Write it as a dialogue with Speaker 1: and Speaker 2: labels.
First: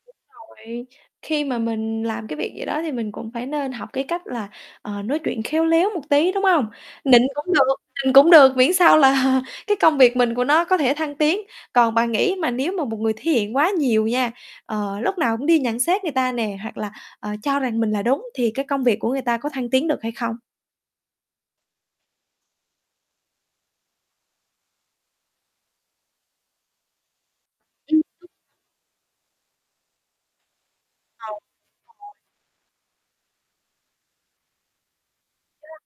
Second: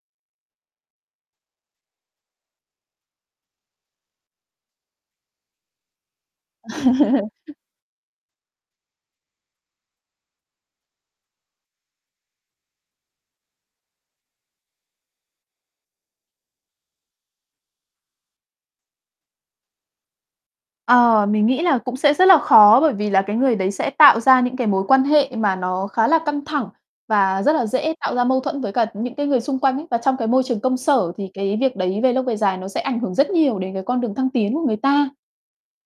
Speaker 1: Đúng rồi, khi mà mình làm cái việc gì đó thì mình cũng phải nên học cái cách là, ờ, nói chuyện khéo léo một tí, đúng hông? Nịnh cũng được, nịnh cũng được, miễn sao là cái công việc mình của nó có thể thăng tiến. Còn bạn nghĩ mà nếu mà một người thể hiện quá nhiều nha, ờ, lúc nào cũng đi nhận xét người ta nè hoặc là, ờ, cho rằng mình là đúng thì cái công việc của người ta có thăng tiến được hay không?
Speaker 2: Ờ, mình nghĩ là cũng sẽ rất là khó, bởi vì là cái người đấy sẽ tạo ra những cái mối quan hệ mà nó khá là căng thẳng và rất là dễ
Speaker 1: Ừm.
Speaker 2: tạo ra
Speaker 1: [unintelligible]
Speaker 2: mâu thuẫn với cả những cái người xung quanh ấy. Và trong cái môi trường công sở,
Speaker 1: Ờ,
Speaker 2: thì
Speaker 1: đúng
Speaker 2: cái việc đấy về
Speaker 1: rồi.
Speaker 2: lâu về dài nó sẽ ảnh hưởng rất nhiều đến cái con đường thăng tiến của người ta.
Speaker 1: [unintelligible]